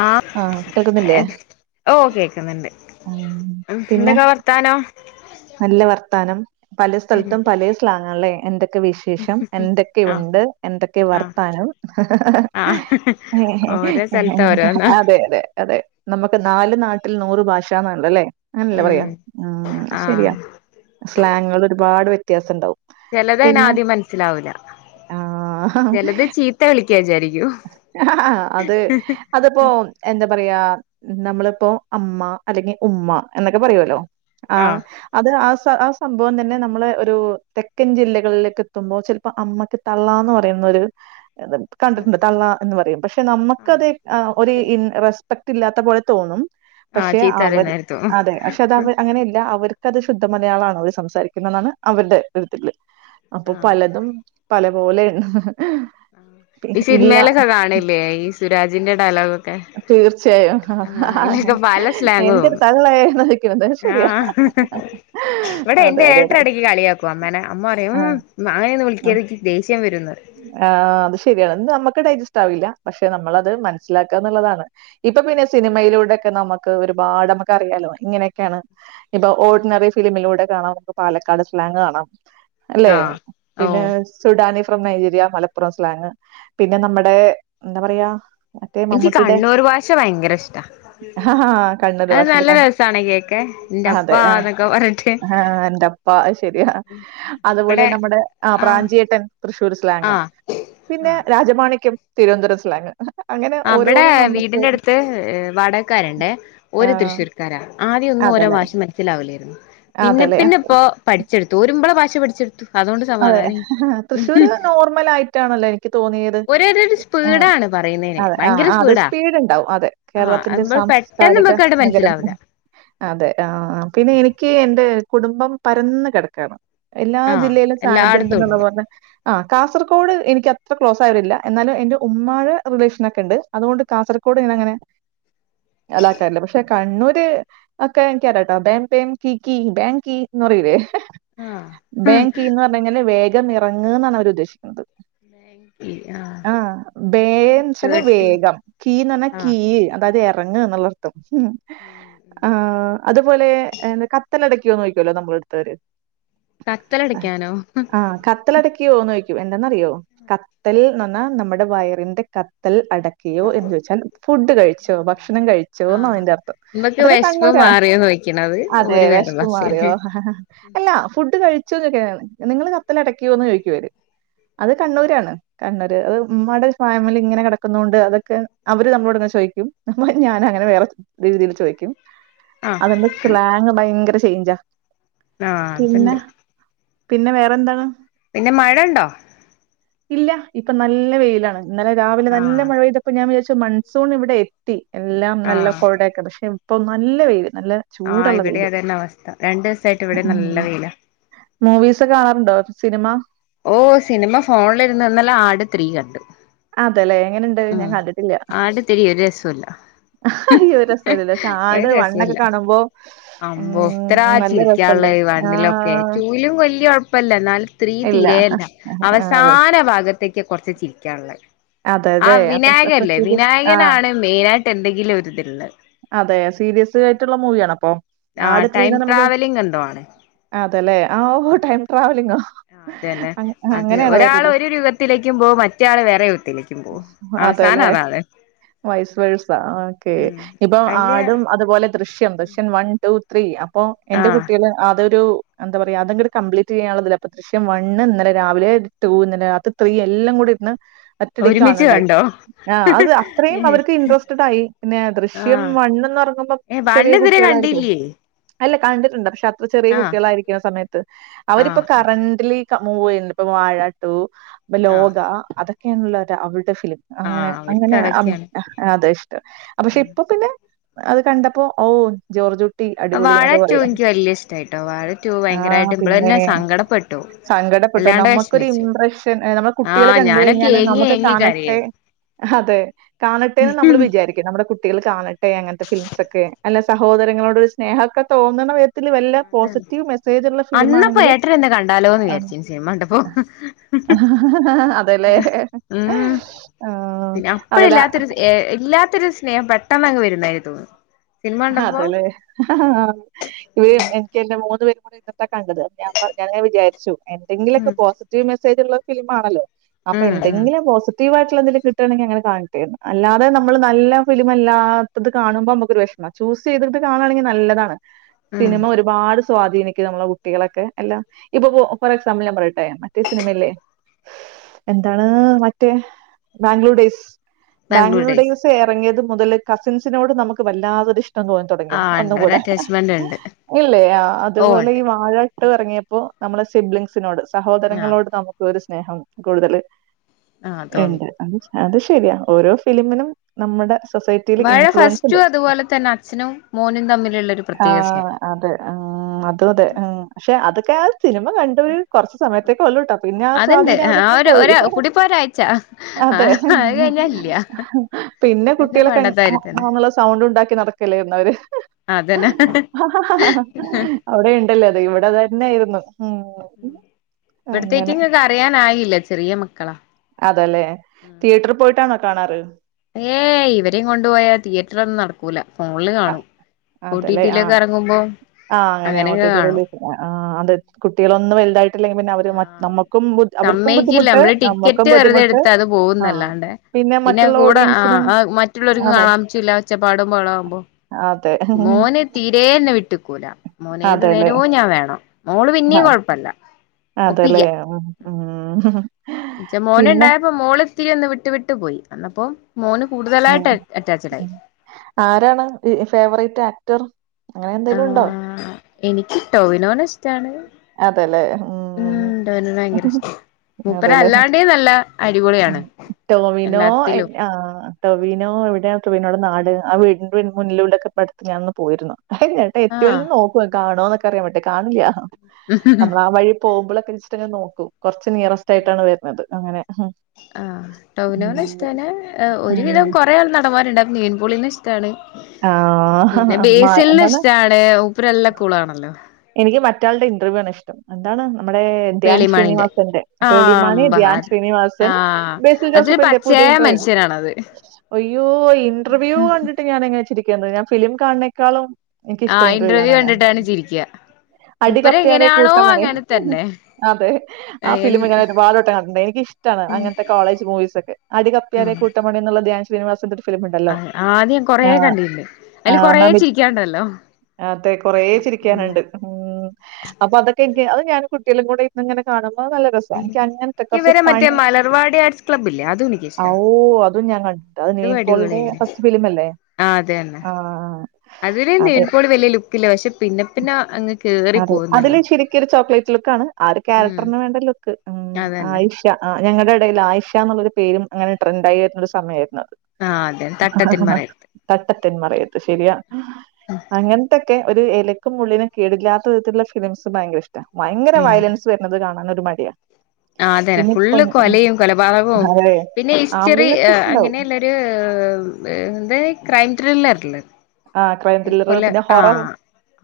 ആഹ് എൻ ഓ കേക്കുന്നുണ്ട് ഉം പിന്നെ എന്തൊക്കാ വർത്താനം നല്ല വർത്താനം പല ഉം സ്ഥലത്തും പല സ്ലാങ്ങല്ലേ എന്തൊക്കെ വിഷം ശേഷം ആഹ് എന്തൊക്കെയുണ്ട് എന്തൊക്കെ ആഹ് വർത്താനംആഹ്ഹ്ഹ് ആഹ് ഓരോ സ്ഥലത്ത് ആഹ്ഹഹ്ഹഹ് ഓരോന്നാ അതെ അതെ അതെ നമുക്ക് നാല് നാട്ടിൽ നൂറ് ഭാഷാന്നുണ്ടല്ലേ അങ്ങനെയല്ലേ ഉം പറയാം ഉം ആഹ് സ്ലാങുകൾ ഒരുപാട് വ്യത്യാസം ഉണ്ടാവും ചിലത് അയിന് പിന്നെ ആദ്യം മനസ്സിലാവൂല്ല ആഹ് ചെലത് ചീത്ത വിളിക്കാ വിചാരിക്കൂആഹ്ഹ് ആഹ് അത് അതിപ്പോ എന്താ പറയാ നമ്മളിപ്പോ അമ്മ അല്ലെങ്കിൽ ഉമ്മ എന്നൊക്കെ പറയോല്ലോ ആഹ് അത് ആ ആ സംഭവം തന്നെ നമ്മള് ഒരു തെക്കൻ ജില്ലകളിലേക്ക് എത്തുമ്പോ ചിലപ്പോ അമ്മക്ക് തള്ളാന്ന് പറയുന്നൊരു ഇത് കണ്ടിട്ടുണ്ട് തള്ള എന്ന് പറയും പക്ഷെ നമ്മക്കത് ഏഹ് ഒര് ഇൻ റെസ് പെക്ട് ഇല്ലാത്ത പോലെ തോന്നും ആഹ് പക്ഷെ ചീത്ത അവർ പറയുന്നേര്ക്കും അതെ പക്ഷെ അത് അങ്ങനല്ല അവർ ക്കത് ശുദ്ധ മലയാളാണ് അവര് സംസാരിക്കുന്നതാണ് അവരുടെ ഒരുരുതില് അപ്പൊ ആഹ് പലതും പല പോലെ ഈ സിന്മേലൊക്കെ കാണില്ലേ ഈ സുരാജിന്റെ ഡയലോഗ് തീർച്ചയായും, പല സ്ലാങ്ങ് എന്തര് തോന്നും തള്ളെന്ന് ചോയിക്ക്ണത് ആഹ് ഇവടെ അതെ, എന്റെ അതെ, അതെ. ഏട്ടനെടക്ക് കളിയാക്കും അമ്മേനെ അമ്മ പറയും ആ, ഉം നായേന്ന് വിളിക്കാതെ ക്ക്‌ ദേഷ്യം വരും ന്നറിയും. ആഹ് അത് ശരിയാണ് അത് നമ്മക്ക് ഡൈജസ്റ്റ് ആവില്ല, പക്ഷെ നമ്മളത് മനസ്സിലാക്കാന്നുള്ളതാണ്. ഇപ്പൊ പിന്നെ സിനിമയിലൂടെക്കെ നമ്മക്ക് ഒരുപാട് നമ്മക്ക് അറിയാലോ ഇങ്ങനെയൊക്കെയാണ് ഇപ്പൊ ഓർഡിനറി ഫിലിമിലൂടെ കാണാം നമുക്ക് പാലക്കാട് സ്ലാങ് കാണാം. അല്ലെ, ആഹ് പിന്നെ ഓഹ് Sudani from Nigeria Malappuram slang പിന്നെ നമ്മടെ എന്താ പറയാ മറ്റേ ഇൻക്ക് മമ്മൂട്ടിയുടെ കണ്ണൂർ ഭാഷ ഭയങ്കര ഇഷ്ട്ടാ. ആ, കണ്ണൂർ അത് ഭാഷയില് നല്ല കൺ രസാണ് കേക്കാൻ ന്റെപ്പാന്നൊക്കെ പറഞ്ഞിട്ട്. വാ അഅ് ശരിയാ അതുപോലെ ഇവിടെ നമ്മടെ ആഹ് പ്രാഞ്ചിയേട്ടൻ തൃ ർ സ്ലാങ് ആഹ് പിന്നെ ആഹ് രാജമാണിക്കം തിരുവന്തര സ്ലാങ്. അങ്ങനെ അവ്വടെ ഓരോന്നും നമുക്ക് വീടിന്റെ അടുത്ത് വാടകക്കാരുണ്ടേ ഓര് ആഹ് തൃശ്ശൂർക്കാരാ ആദ്യം ഒന്നും ഓര അതേല്ലേ ഭാഷ മനസ്സിലാവില്ലാരുന്നു പിന്നെ അതേല്ലേ പിന്നെ ഇപ്പോ പഠിച്ചടുത്തു രുമ്പോള ഭാഷ പഠിച്ചടുത്തു. അതോണ്ട് അതെ സമാധാന ആയി തൃശ്ശൂര് നോർമലായിട്ടാണല്ലോ എനിക്ക് തോന്നിയത്. ഒരേടിടി ഏഹ് പ്പ്ടാണ് പറയുന്നയിന്. അതെ ആഹ് ആഹ് അത് സ്പീഡ് ണ്ടാവും അതെ കേരളത്തിന്റെ നമ്മള് പെട്ടെന്ന് സാംസ്കാരിക നമ്മക്കങ്ങട് നഗരം മനസ്സിലാവൂല അതെ ആഹ് പിന്നെ എനിക്ക് എന്റെ കുടുംബം പരന്ന് കേടക്കാണ് എല്ലാ ആഹ് ജില്ലയിലും എല്ലായിടത്തും ഉണ്ട് അതെ ആഹ് കാസർക്കൊഡ് എനിക്കത്ര ക്ലോസ് ആയവരില്ല എന്നാലും എന്റെ ഉമ്മാഴ റിലേഷനൊക്കെ ണ്ട്. അതുകൊണ്ട് കാസർകോട് ഇങ്ങനെ അങ്ങനെ അലാക്കാറില്ല പക്ഷെ കണ്ണൂര് ഓക്കെ എനിക്കറിയാട്ടോ ബേം പേം കി കി ബേങ് കീ ന്നറയൂല്ലേ. ആഹ് ബേം കീ ന്ന് പറഞ്ഞഴിഞ്ഞാല് വേഗം ഇറങ്ങ് ന്നാണ് അവര് ഉദ്ദേശിക്കുന്നത്. ആഹ് അത് ബേന്ന് ച്ചാല് കേട്ടി വേഗം കീന്ന് പറഞാ ആഹ് കീയ്യ്. അതായത് ഇറങ്ങ് എന്നുള്ളർത്ഥം മ്മ്ഹ് ആഹ്. അതുപോലെ എന്താ കത്തലടക്കോ ന്നോയ്ക്കൊല്ലോ നമ്മളടുത്തവര് കത്തലടക്കാനോ. കത്തൽ അടക്കിയോന്ന് യിക്കും എന്തന്നറിയോ, കത്തൽ നന്നാ നമ്മടെ വയറിന്റെ കത്തൽ അട ക്കിയോ എന്ന് ചോയ്ച്ചാൽ ഫുഡ് കഴിച്ചോ ഭക്ഷണം കഴിച്ചോ ന്നാ അയ്ന്റെ അർത്ഥം. മ്മക്ക് അതൊക്കെ വെഷ്പ് കണ്ണൂരാ മാറിയോന്നൊയ് അതെ വെഷ്പ് മാറിയോ അല്ലാ ഫുഡ് കഴി ച്ചു ന്നൊക്കെയാണ് നിങ്ങള് കത്തലടയ്ക്കോന്ന് ചോയിക്കും അവര് അത് കണ്ണൂരാണ്. കണ്ണൂര് അത് ഉമ്മാടെ ഒരു ഫാമിലി ഇങ്ങനെ കിടക്കുന്നൊണ്ട്, അതൊക്കെ അവര് നമ്മളോട്ങ്ങനെ ചോയിക്കും. നമ്മ ഞാനങ്ങനെ വേറെ രീതിയിൽ ചോയ്ക്കും. ആഹ് അവര്ന്റെ സ്ലാങ് ഭയങ്കര ചെയിഞ്ചാ. ആഹ് ത്ണ്ട്. പിന്നെ വേറെ ന്താണ്? പിന്നെ മഴ ണ്ടോ? ഇല്ല ഇപ്പൊ നല്ല വെയിലാണ് ഇന്നലെ രാവിലെ നല്ല ആഹ് മഴ പെയ്തപ്പോ ഞാൻ വിചാരിച്ചു മൺ സൂൺ ഇവിടെ എത്തി എല്ലാം നല്ല ആഹ് കോടയൊക്കെ പക്ഷെ ഇപ്പൊ നല്ല വെയില് നല്ല ആഹ് ചൂടുള്ള ഇവിടേം വെയില്. അതന്നെ അവസ്ഥ, രണ്ടു സായിട്ട് ഇവിടേം ഉം. നല്ല വെയിലാ. മൂവീസ് ഒക്കെ കാണാറുണ്ടോ? സിനിമ. ഓഹ് സിനിമ ഫോണിലിരുന്ന് ഇന്നലേ ആട് ത്രീ കണ്ടു. അതെല്ലേ. എങ്ങനെണ്ട്? ഞാൻ ആഹ് കണ്ടിട്ടില്ല. ആട് ത്രീ ഒര് രസുല്ല. അയ്യോ രസല്ലല്ലോ. പക്ഷെ ഒര് ആട് മണ്ണൊക്കെ രസുല്ല കാണുമ്പോ അമ്പോ എത്രാ മ്മ് നല്ല ചിരിക്കാള്ളെ രസല്ലേ? വ [unintelligible] ക്കെ ആഹ് ടൂവിലും വല്യ കൊഴപ്പല്ല എന്നാലും ത്രീ ഇല്ല. തീരേ ല്ല ആഹ് അതെ. അവസാന ഭാഗ ത്തക്ക് കൊറച്ച് ചിരിക്കാള്ളെ ആ അതെല്ലേ? അപ്പൊ സ് വിനായകൻ അപ്പൊ ഇല്ലേ സീരിയസ് ആഹ് വിനായകനാണ് മെയിനായിട്ടെന്തെങ്കിലും ഒരിത്ള്ളെ. അതെ സീരിയസ് ആയിട്ടുള്ള മൂവിയാണ അപ്പൊ? ആഹ്, ടൈം ട്രാവലിംങ് എന്തോ ആണ് അതെല്ലെ ആഹ് ഓ ടൈം ട്രാവലിങ്ങോ അതെല്ലേ അത് ഒരാള് ഒരു യുഗത്തിലേക്കും പോകും മറ്റെയാള് വേറെ യുഗത്തിലേക്കും പോവും അവസാനം അതാല് വയസ് വയസാ ഓക്കെ ഇപ്പൊ ഇപ്പം വല്യ ആടും അതുപോലെ Drishyam Drishyam one two three അപ്പൊ എന്റെ ആഹ് കുട്ടിഅള് അതൊരു എന്താ പറയാ അതങ്ങട് കംപ്ലീറ്റെയ്യാനുള്ളതില് അപ്പൊ ദൃശ്യം വണ്ണ് ഇന്നലെ രാവിലെ ടു ഇന്നലെ രാത്രി ത്രീ എല്ലം കൂടി ഇരുന്ന് ഒറ്റടിക്ക് ഒരുമിച്ച് കാണണ്ടായി കണ്ടോ ആഹ് അത് അത്രയും ഏഹ് അവർക്ക് ഇൻട്രസ്റ്റ്ഡ് ആയി പിന്നെ ദൃശ്യ ദൃശ്യം ആഹ് വണ്ണന്ന് ഇറങ്ങുമ്പം ഏ ചെറിയ വണ്ണിതുവരെ കുട്ടികളായിരിക്കും കണ്ടില്ലേ അല്ല കണ്ടിട്ടുണ്ട് പക്ഷെ അത്ര ചെറിയ ആഹ് കുട്ടികളായിരിക്കുന്ന സമയത്ത് അവരിപ്പം ആഹ് കറന്റ്ലി പ്പോ മൂവ് ചെയ്യുണ്ട് ഇപ്പൊ വാഴാ ടു ആഹ് പ്പോലോകാ അതൊക്കെയാണെല്ലോ അവരുടെ ഫിലിം അങ്ങനെ ആഹ് അവർക്ക് അങ്ങനെ അപ് അതൊക്കെയാണ് അതെ ഇഷ്ടം അ പക്ഷെ ഉം പിന്നെ അത് കണ്ടപ്പോ ഓ ജോർജ് വാഴ ടൂ എനിക്ക് വലിയ ഇഷ്ട്ടായിട്ടോ വാഴ ടൂ ആ ഭയങ്കരായിട്ട് പിന്നെ ഇമ്പളെന്നെ സങ്കടപ്പെട്ടു സങ്കടപ്പെട്ടു വല്ലാണ്ട് നമുക്കൊരു വിഷമിച്ചു ഇംപ്രഷൻ നമ്മുടെ കുട്ടികള് ആഹ് കണ്ട് ഞാനൊക്കെ കഴിഞ്ഞാല് ഏങ്ങി നമുക്ക് ഏങ്ങി കാണട്ടെ കരയായിരുന്നു ഹതെ കാണട്ടേന്ന് നമ്മള് വിചാരിക്കും നമ്മുടെ കുട്ട് കുട്ടികൾ കാണട്ടെ അങ്ങനത്തെ ഫിലിംസ് ഒക്കെ അല്ല സഹോദരങ്ങളോടൊര് സ്നേഹൊക്കെ തോന്നണെ ത്തില് വല്ല അതാണ് പോസിറ്റീവ് മെസേജ് ഉള്ള ഫിലിം അന്നപ്പോ ആണെങ്കില് ഏട്ടൻ എന്നെ കണ്ടാലോന്ന് ആഹ് വിചാരിച്ചു സിനിമ കണ്ടപ്പോ [inaudible] ഉം പിന്നെ അതെടാ അപ്പഴില്ലാത്തൊര്ഏഹ് ഇല്ലാ ത്തൊര് സ്നഹം പെട്ടെന്ന് അങ്ങ് വരുന്നതായി തോന്നും ഹതേല്ലേ ഇവ എനിക്ക് എന്റെ മൂന്ന് പേരും കൂടി ഇരുന്നിട്ടാ കണ്ടത് ഞപർ ഞാന് ഇങ്ങനെ വിചാരിച്ചു എന്തെങ്കിലൊക്കെ ഉം പോസി പോസിറ്റീവ് മെസേജ് ഉള്ള ഫിലിം ആണല്ലോ അപ്പം ഉം ഉം എന്തെങ്കിലും പോസി റ്റീവായിട്ടുള്ള എന്തേലും കിട്ടാണെങ്കി അങ്ങനെ കാണട്ടെ അല്ലാതെ നമ്മള് നല്ല ഫിലിമല്ലാത്തത് കാണുമ്പം നമുക്കൊരു വഷ് എന്ന ചൂസ് ചെയ്തിട്ട് കാണാണെങ്കി നല്ലതാണ് ഉം സിനിമ ഒര് ഒരുപാട് സ്വാധീനിക്കും നമ്മളെ കുട്ടികളെക്കെ എല്ലാ ഇപ്പപ്പോ ഫോർ എക്സാമ്പിൾ ഞാൻ പറയട്ടേ മറ്റേ സിനിമയില്ലേ എന്താണ് മറ്റേ ബാംഗ്ലൂർ ഡേയ്സ് ബാംഗ്ലൂർ ഡേയ്സ് സ് ഇറങ്ങിയത് മുതല് കസിൻസിനോട് നമുക്ക് വല്ലതൊര് ഇഷ്ടം തോന്നി തുടങ്ങി ആഹ് ഒന്നും ഉണ്ട് ഒരു കൂടെ അറ്റാച്ച്മെന്റ് ഉണ്ട് ഇല്ലേ ആഹ് ഓഹ് അതേപോലെ ഈ ഉണ്ട് വാഴ ടു ഇറങ്ങിയപ്പോ നമ്മളെ സിബ്ലിംഗ്സിനോട് ആഹ് സഹോദരങ്ങളോട് നമുക്ക് ഒര് സ്നേഹം കൂടുതല് ആഹ് തോന്നി ഇണ്ട് അത് ശരിയാ ഓരോ ഫിലിമിനും നമ്മുടെ സൊസൈറ്റിയില് വാഴ ഇൻഫ്ലുവൻസ് ഉണ്ട്. ഫസ്റ്റും അതുപോലെ തന്നെ അച്ഛനും മോനും തമ്മിലുള്ളൊരു പ്രത്യേക ആഹ് സ്നേഹം അതെ ആഹ് അതും അതെ ഉം പക്ഷെ അതൊക്കെ ആ സിനിമ കണണ്ട് ഒര് കുറച്ച് ച്ച് സമയത്തേക്കെ ഉള്ളൂട്ടാ പിന്നെ ആ അത്ണ്ട് സ്വാധീനം ആ അവലര്തന്ന് ഒരു പോയി ഒരാ കൂടിപ്പോയ ഒരാഴ്ച അതെ ആഹ് അത് കഴിഞ്ഞാ ഇല്ല പിന്നെ കുട്ടികളൊക്കെ വേണ്ടാത്താരി തന്നെ [inaudible] സൗണ്ട് ഉണ്ടാക്കി ക്കി നടക്കല്ലാരുന്നോ അവര് അതന്നെ അവിടെ ഇണ്ടല്ലോ അത് ഇവിടെ തന്നെയായിരുന്നു ഉം അങ്ങനെ. ഇവിടത്തേക്കും ഇങ്ങൾക്ക് അറിയാനായില്ല ചെറിയ മക്കളാ അതേല്ലെ തിയറ്ററി പോയിട്ടാണോ കാണാറ് ഏയ് ഇവരെയും കൊണ്ടുപോയാ തിയേറ്റർ ഒന്നും നട ക്കൂല ഫോണ്ല് അ കാണും അതല്ലേ. ആ. ഓട്ടിപിയിലൊക്കെറങ്ങുപോ അങ്ങനെ കാണൂ ആഹ് അത് കുട്ടികളൊന്ന വൽതായിട ട്ടില്ലെങ്കിപിന്നവര് മട്ട് ആഹ് നമ്മുക്കുംബു അവർക്കും സമ്മയിക്കില്ല ബുദ്ധിമുട്ട് നമ്മള് നമുക്കും ടിക്കറ്റ് വെറുതെ ബുദ്ധിമുട്ട് എടുത്ത് അത് ആഹ് പോകുന്നല്ലാണ്ടെ പിന്നെ മറ്റുള്ള ഓഡിയൻസിനും അതെ ച്ചപ്പാടും ബഹളോ ആഉമ്പോ അതെ മോന് തീരെ ന്നെ വിട്ട്ക്കൂല അതെല്ലേ. മോനേതനേരവും ഞാവേണം മോള് പിന്നിം കൊഴപ്പല്ല അതല്ലേ മ് ഇന്റെ മോനുണ്ടായപ്പോ മോളത്തിരി ന്ന് വിട്ടു വിട്ടു പോയി അന്നപ്പോ മോന് കൂടുതലായിട്ട് അറ്റാച്ഡായി ആരാണ ഫേവറേറ്റ് ആക്ടർ അങ്ങനെ എന്തേലും ഉണ്ടോ എനിക്കി ട്ടോവിനോനഷ് റ്റാണ് അതെല്ലേ. ഉം. മ് ടോവിനോനെ ഭയങ്കര ഇഷ്ട മൂപ്പര അതെല്ലേ. അല്ലാണ്ടേ നല്ല അടിപൊളിയാണ് ടോവിനോ എല്ലാത്തിലും എഹ് ആഹ് ടൊവിനോ എവിടെ ടൊവീനോടെ നാട് ആ വീടി മുന്നിലൂടെക്കെ പ്പ ട്ത്ത് ഞാൻന്ന് പോയിരുന്നു ആഹ് എത്യോന്ന് നോക്കു കാണോ എന്നൊക്കെ അറിയാ വേണ്ടി കാണില്ല നമ്മളാ ആവഴി പോകുമ്പളൊക്കെ ജസ്റ്റ്‌ അങ്ങനെ നോക്കു കൊർച്ച് നിയറസ്റ്റയിട്ടാണ് വരുന്നത് അങ്ങനെ ആഹ് ടൊവിനോനെ ഉം. ഇഷ്റ്റാണ് ഒരു ഉം. വിധം കൊറെ ആൾ നടമാര്ണ്ട മെ പൊളിനെ ഇഷ്ടാണ് ആഹ്. പിന്നെ അമ്മാ ബേസിൽനെ എന്താണ്? ഇഷ്ടാണ് മൂപ്പരല്ല ക്കൂളാണല്ലോ എനിക്ക് മറ്റാളുടെ ഇന്റർവ്യൂ ആണ് ഇഷ്ടം എന്താണ് നമ്മടെ ദ്യാൻ പേളിമാണിന്റെ ശ്രീനിവാസന്റെ ആഹ് പേളിമാണി അമ്പ ദ്യാൻ ശ്രീനിവാസൻ ആഹ് ബേസിൽ അതൊരു ജോസഫിന്റെ പുത്യ പച്ചയായ ഇന്ട്രെ മനുഷ്യനാണത് അയ്യോ ഇന്റർവ്യൂ കണ്ടിട്ട് ഞാൻ എങ്ങനെ ചിരിക്കിന്നെ ഞാൻ ഫിലിം കാണിനേക്കാളും എൻക്ക് ഇഷ്ടം ഇന്റർവ്യൂ കാണാന ഇരിക്യ അടികപ്പിയാരെ കൂട്ട മണി തന്നെ അത് ആ എ ഫിലിം ഞാൻ ഒരുപാടട്ടം കണ്ട്ട്ട് എനിക്കി ഇഷ്ടാണ് ഉം അങ്ങൻത്തെ കോളേജ് മൂവീസൊക്കെ അടി കപ്പ്യാരെ കൂട്ടം പണിന്ന്ള്ള ദ്യാൻ ശ്രീനിവാസന്റെ ഫിലിമുണ്ടല്ലോ. ആഹ് ആദ്യാൻ കൊറെ ആ കണ്ടിനി അതില് കൊറേ ചിരിക്കാണ്ടല്ലോ ആതേ കുറേ ചിരി ഉം ക്ക്യാന്ണ്ട് അപ്പൊ അതൊക്കെ എൻക്ക് അത് ഞാനും കുട്യളും കൂടെ ഇര്ന്നിങ്ങനെ കാണുമ്പോ നല്ല രസ് ഉം ഇൻക്കങ്ങൻത്തെ കൊർച്ച് ഇവരെ പ മറ്റേ മലർവാടി ആർട്സ് ക്ലബ്ബില്ലേ അതും എനിക്കിഷ്ടാ ഓഹ് അതും ഞാൻ കണ് അത് നിവിൻ പോളിടെ ഫസ്റ്റ് ഫിലിം അല്ലേ ആഹ് അതെ തന്നെ അതില് അത് നിവിൻപോളി വല്യ ലുക്കില്ല പഷെ പിന്നെ പിന്നെ അങ്ങ് കേറി അതെ പോകുന്നല്ലോ അതില് ശരിക്കൊര് ചോക്ലേറ്റ് ലുക്ക് ആണ് ആ ഒരു ഉം കാരക്ടറിന് വേണ്ട ലുക്ക് മ് അതന്നെ ആ ഞങ്ങടെ ഇടയിൽ ആയിഷ എന്നുള്ളരു പേരും അങ്ങനെ ട്രൻഡ് ആയി വരുന്ന സമയമായിരുന്നു അത് ആ അതെ തട്ടത്തിൻ മറയത്ത് തട്ടത്തിൽന്മറയത് ശരിയാ അങ്ങനത്തൊക്കെ ഒരു ഇലക്കും മുള്ളിനും കേടില്ലാത്ത വിധത്തിലുള്ള ഫിലിംസ് ഭയങ്കര ഇഷ്ട ഭയങ്കര ഉം വയലൻസ് സ് വരുന്നത് കാണാനൊരു മടിയാ ആഹ് അതെ പിന്നെ ഇപ്പം ഫുള്ള് കൊലയും കൊലപാതകവും അതെ. പിന്നെ ഹിസ്റ്ററി ആമ്പിള്ളേർക്കൊക്കെ ഉണ്ടാവും. അങ്ങനെയല്ല എന്താ ക്രൈം ട്രില്ലർ ഇല്ലേ ആ ക്രൈം ത്രില്ലർ [unintelligible] പിന്നെ ഹൊറർ. ആഹ്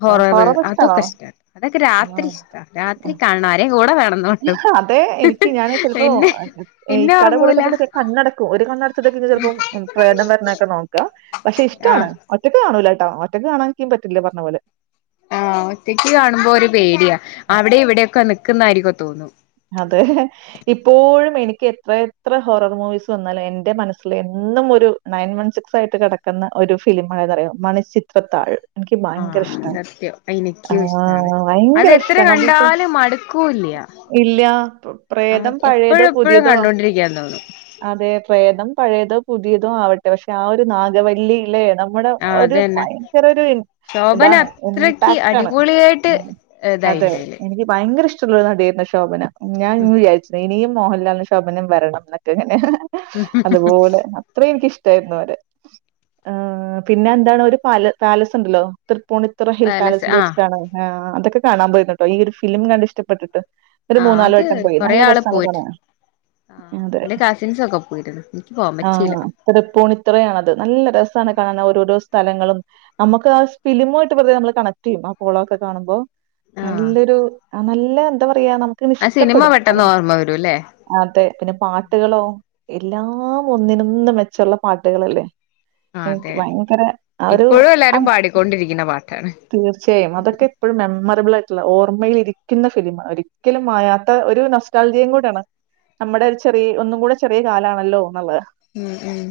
ഹൊററ് ഹൊറർ ഇഷ്ടാണോ? അതൊക്കെ ഇഷ്ട അതൊക്കെ രാത്രി ആ. ഇഷ്ട രാത്രി കാണ ആരേ കൂടെ വേണെന്നൊള്ളു തെ എനിക്ക് ഞാന് ചെലപ്പോ പിന്നെ ഇക്കാടെ ഉറങ്ങൂല കൊടുക്കുന്നൊക്കെ കണ്ണടക്കും ഒരു കണ്ണടചതൊക്ക ചിലപ്പം പ്രേതം വര്നൊക്കെ നോക്ക പഷെ ആ ഇഷ്ടാണ് ഒറ്റയ്ക്ക് കാണൂലട്ടോ ഒറ്റയ്ക്ക് കാണാൻ ഇൻക്യും പറ്റില്ല ഇ പർഞ്ഞ പോലെ ആഹ് ഒറ്റക്ക് കാണുമ്പോ ഒരു പേടിയാ അവിടെ ഇവിടെക്കെ നിക്കുന്നായിരിക്കോ തോന്നു അതെ ഇപ്പോഴും എനിക്ക് എത്ര എത്ര ഹോറർ മൂവീസ് വന്നാലും എന്റെ മനസ്സില് എന്നും ഒരു നയൻ വൺ സിക്സ് ആയിട്ട് കെടക്കുന്ന ഒരു ഫിലിം ഏതാറിയോ മണിചിത്രത്താഴ് ആഹ് സത്യം. എനിക്കും ഇഷ്ടാണ്. അത് ഭയങ്കര എത്ര ഇഷ്ടമാണ് അത് ഇപ്പൊ കണ്ടാലും മടുക്കൂല്ല. ഇല്ല പ്രേ ആഹ് പ്രേതം പഴയതോ എപ്പഴും എപ്പഴും പുതിയതോ? കണ്ടോണ്ടിരിക്കാൻ തോന്നും അതെ പ്രേതം പഴയതോ പുതിയതോ ആവ പക്ഷെ ആഹ് ഒരു നാഗവല്ലില്ലേ നമ്മുടെ ആഹ് ഒരു അതന്നെ ഭയങ്കര ഒരു ശോഭന ഇതാണ് അത്രക്ക് ഇംപാക്ടാണ്. അടിപൊളിയായിട്ട് ഉം അതെ ഇതായിണ്ട് അയില് എനിക്ക് ഭയങ്കര ഇഷ്ടൊള്ളൊരു നടിയായിരുന്നു ശോഭന. ഞാൻ ഇന്ന് വിചാരിച്ചു ഇനിയും മോഹൻലാലും ശോഭനയും വരണം എന്നൊക്കെ ഇങ്ങനെ. അതുപോലെ അത്രയും എനിക്കിഷ്ടായിരുന്നു അവരെ. ഏഹ് പിന്നെ എന്താണ് ഒരു പാല പാലസ് ഉണ്ടല്ലോ. തൃപ്പൂണി ത്തറ ഹിൽ പാലസ് പാലസിൽ ആഹ് വച്ചിട്ടാണ്. ആഹ് അതൊക്കെ കാണാൻ പോയിരുന്നൂട്ടോ. ഈ ഒരു ഫിലിം കണ്ട് ഇഷ്ടപ്പെട്ടിട്ട്. ഒരു ആഹ് അത് വട്ടം പോയി. കൊറേ നല്ല ആള് രസാണ് പോയിട്ട് കാണാൻ. ആഹ് അതെ. എന്റെ കസിൻസൊക്കെ പോയിരുന്നു. എനിക്ക് പോവാൻ പറ്റിയില്ല. തൃപ്പൂണിത്തറയാണത്. നല്ല രസാണ് കാണാൻ ഓരോരോ സ്ഥലങ്ങളും. നമുക്ക് ആഹ് ഫിലിമായിട്ട് അപ്പഴത്തേ കണക്ട് ചെയ്യും. ആഹ് കുളം ഒക്കെ കാണുമ്പോ. ആഹ് നല്ലൊരു നല്ല എന്താ പറയാ നമുക്ക് ഇങ്ങനെ ആ സിനിമ ഇഷ്ടപ്പെടും. പെട്ടെന്ന് അതെ ഓർമ്മ വരൂല്ലേ അതെ. പിന്നെ പാട്ടുകളോ. എല്ലാം ഒന്നിനൊന്ന് മെച്ചമുള്ള പാട്ടുകളല്ലേ. [inaudible] അതെ എനിക്ക് അതെ ഭയങ്കര ആഹ് ഒരു ഇപ്പോഴും എല്ലാരും ആഹ് പാടിക്കൊണ്ടിരിക്കുന്ന പാട്ടാണ് തീർച്ചയായും. അതൊക്കെ എപ്പഴും മെമ്മറബിൾ ആയിട്ടുള്ള ഓർമ്മയിലിരിക്കുന്ന ഫിലിമാ ഒരി ക്കലും മായാത്ത ഒരു നൊസ്റ്റാൾജിയയും കൂടെ ആണ്. നമ്മുടെ ഒരു ചെറി ഒന്നും കൂടെ ചെറിയ കാലാണല്ലോ എന്നുള്ളത്. ഉം ഉം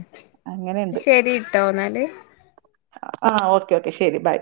അങ്ങനെയുണ്ട്. ശരിട്ടോ എന്നാല്. ആഹ് ഓക്കെ ഓക്കെ ശരി ബൈ.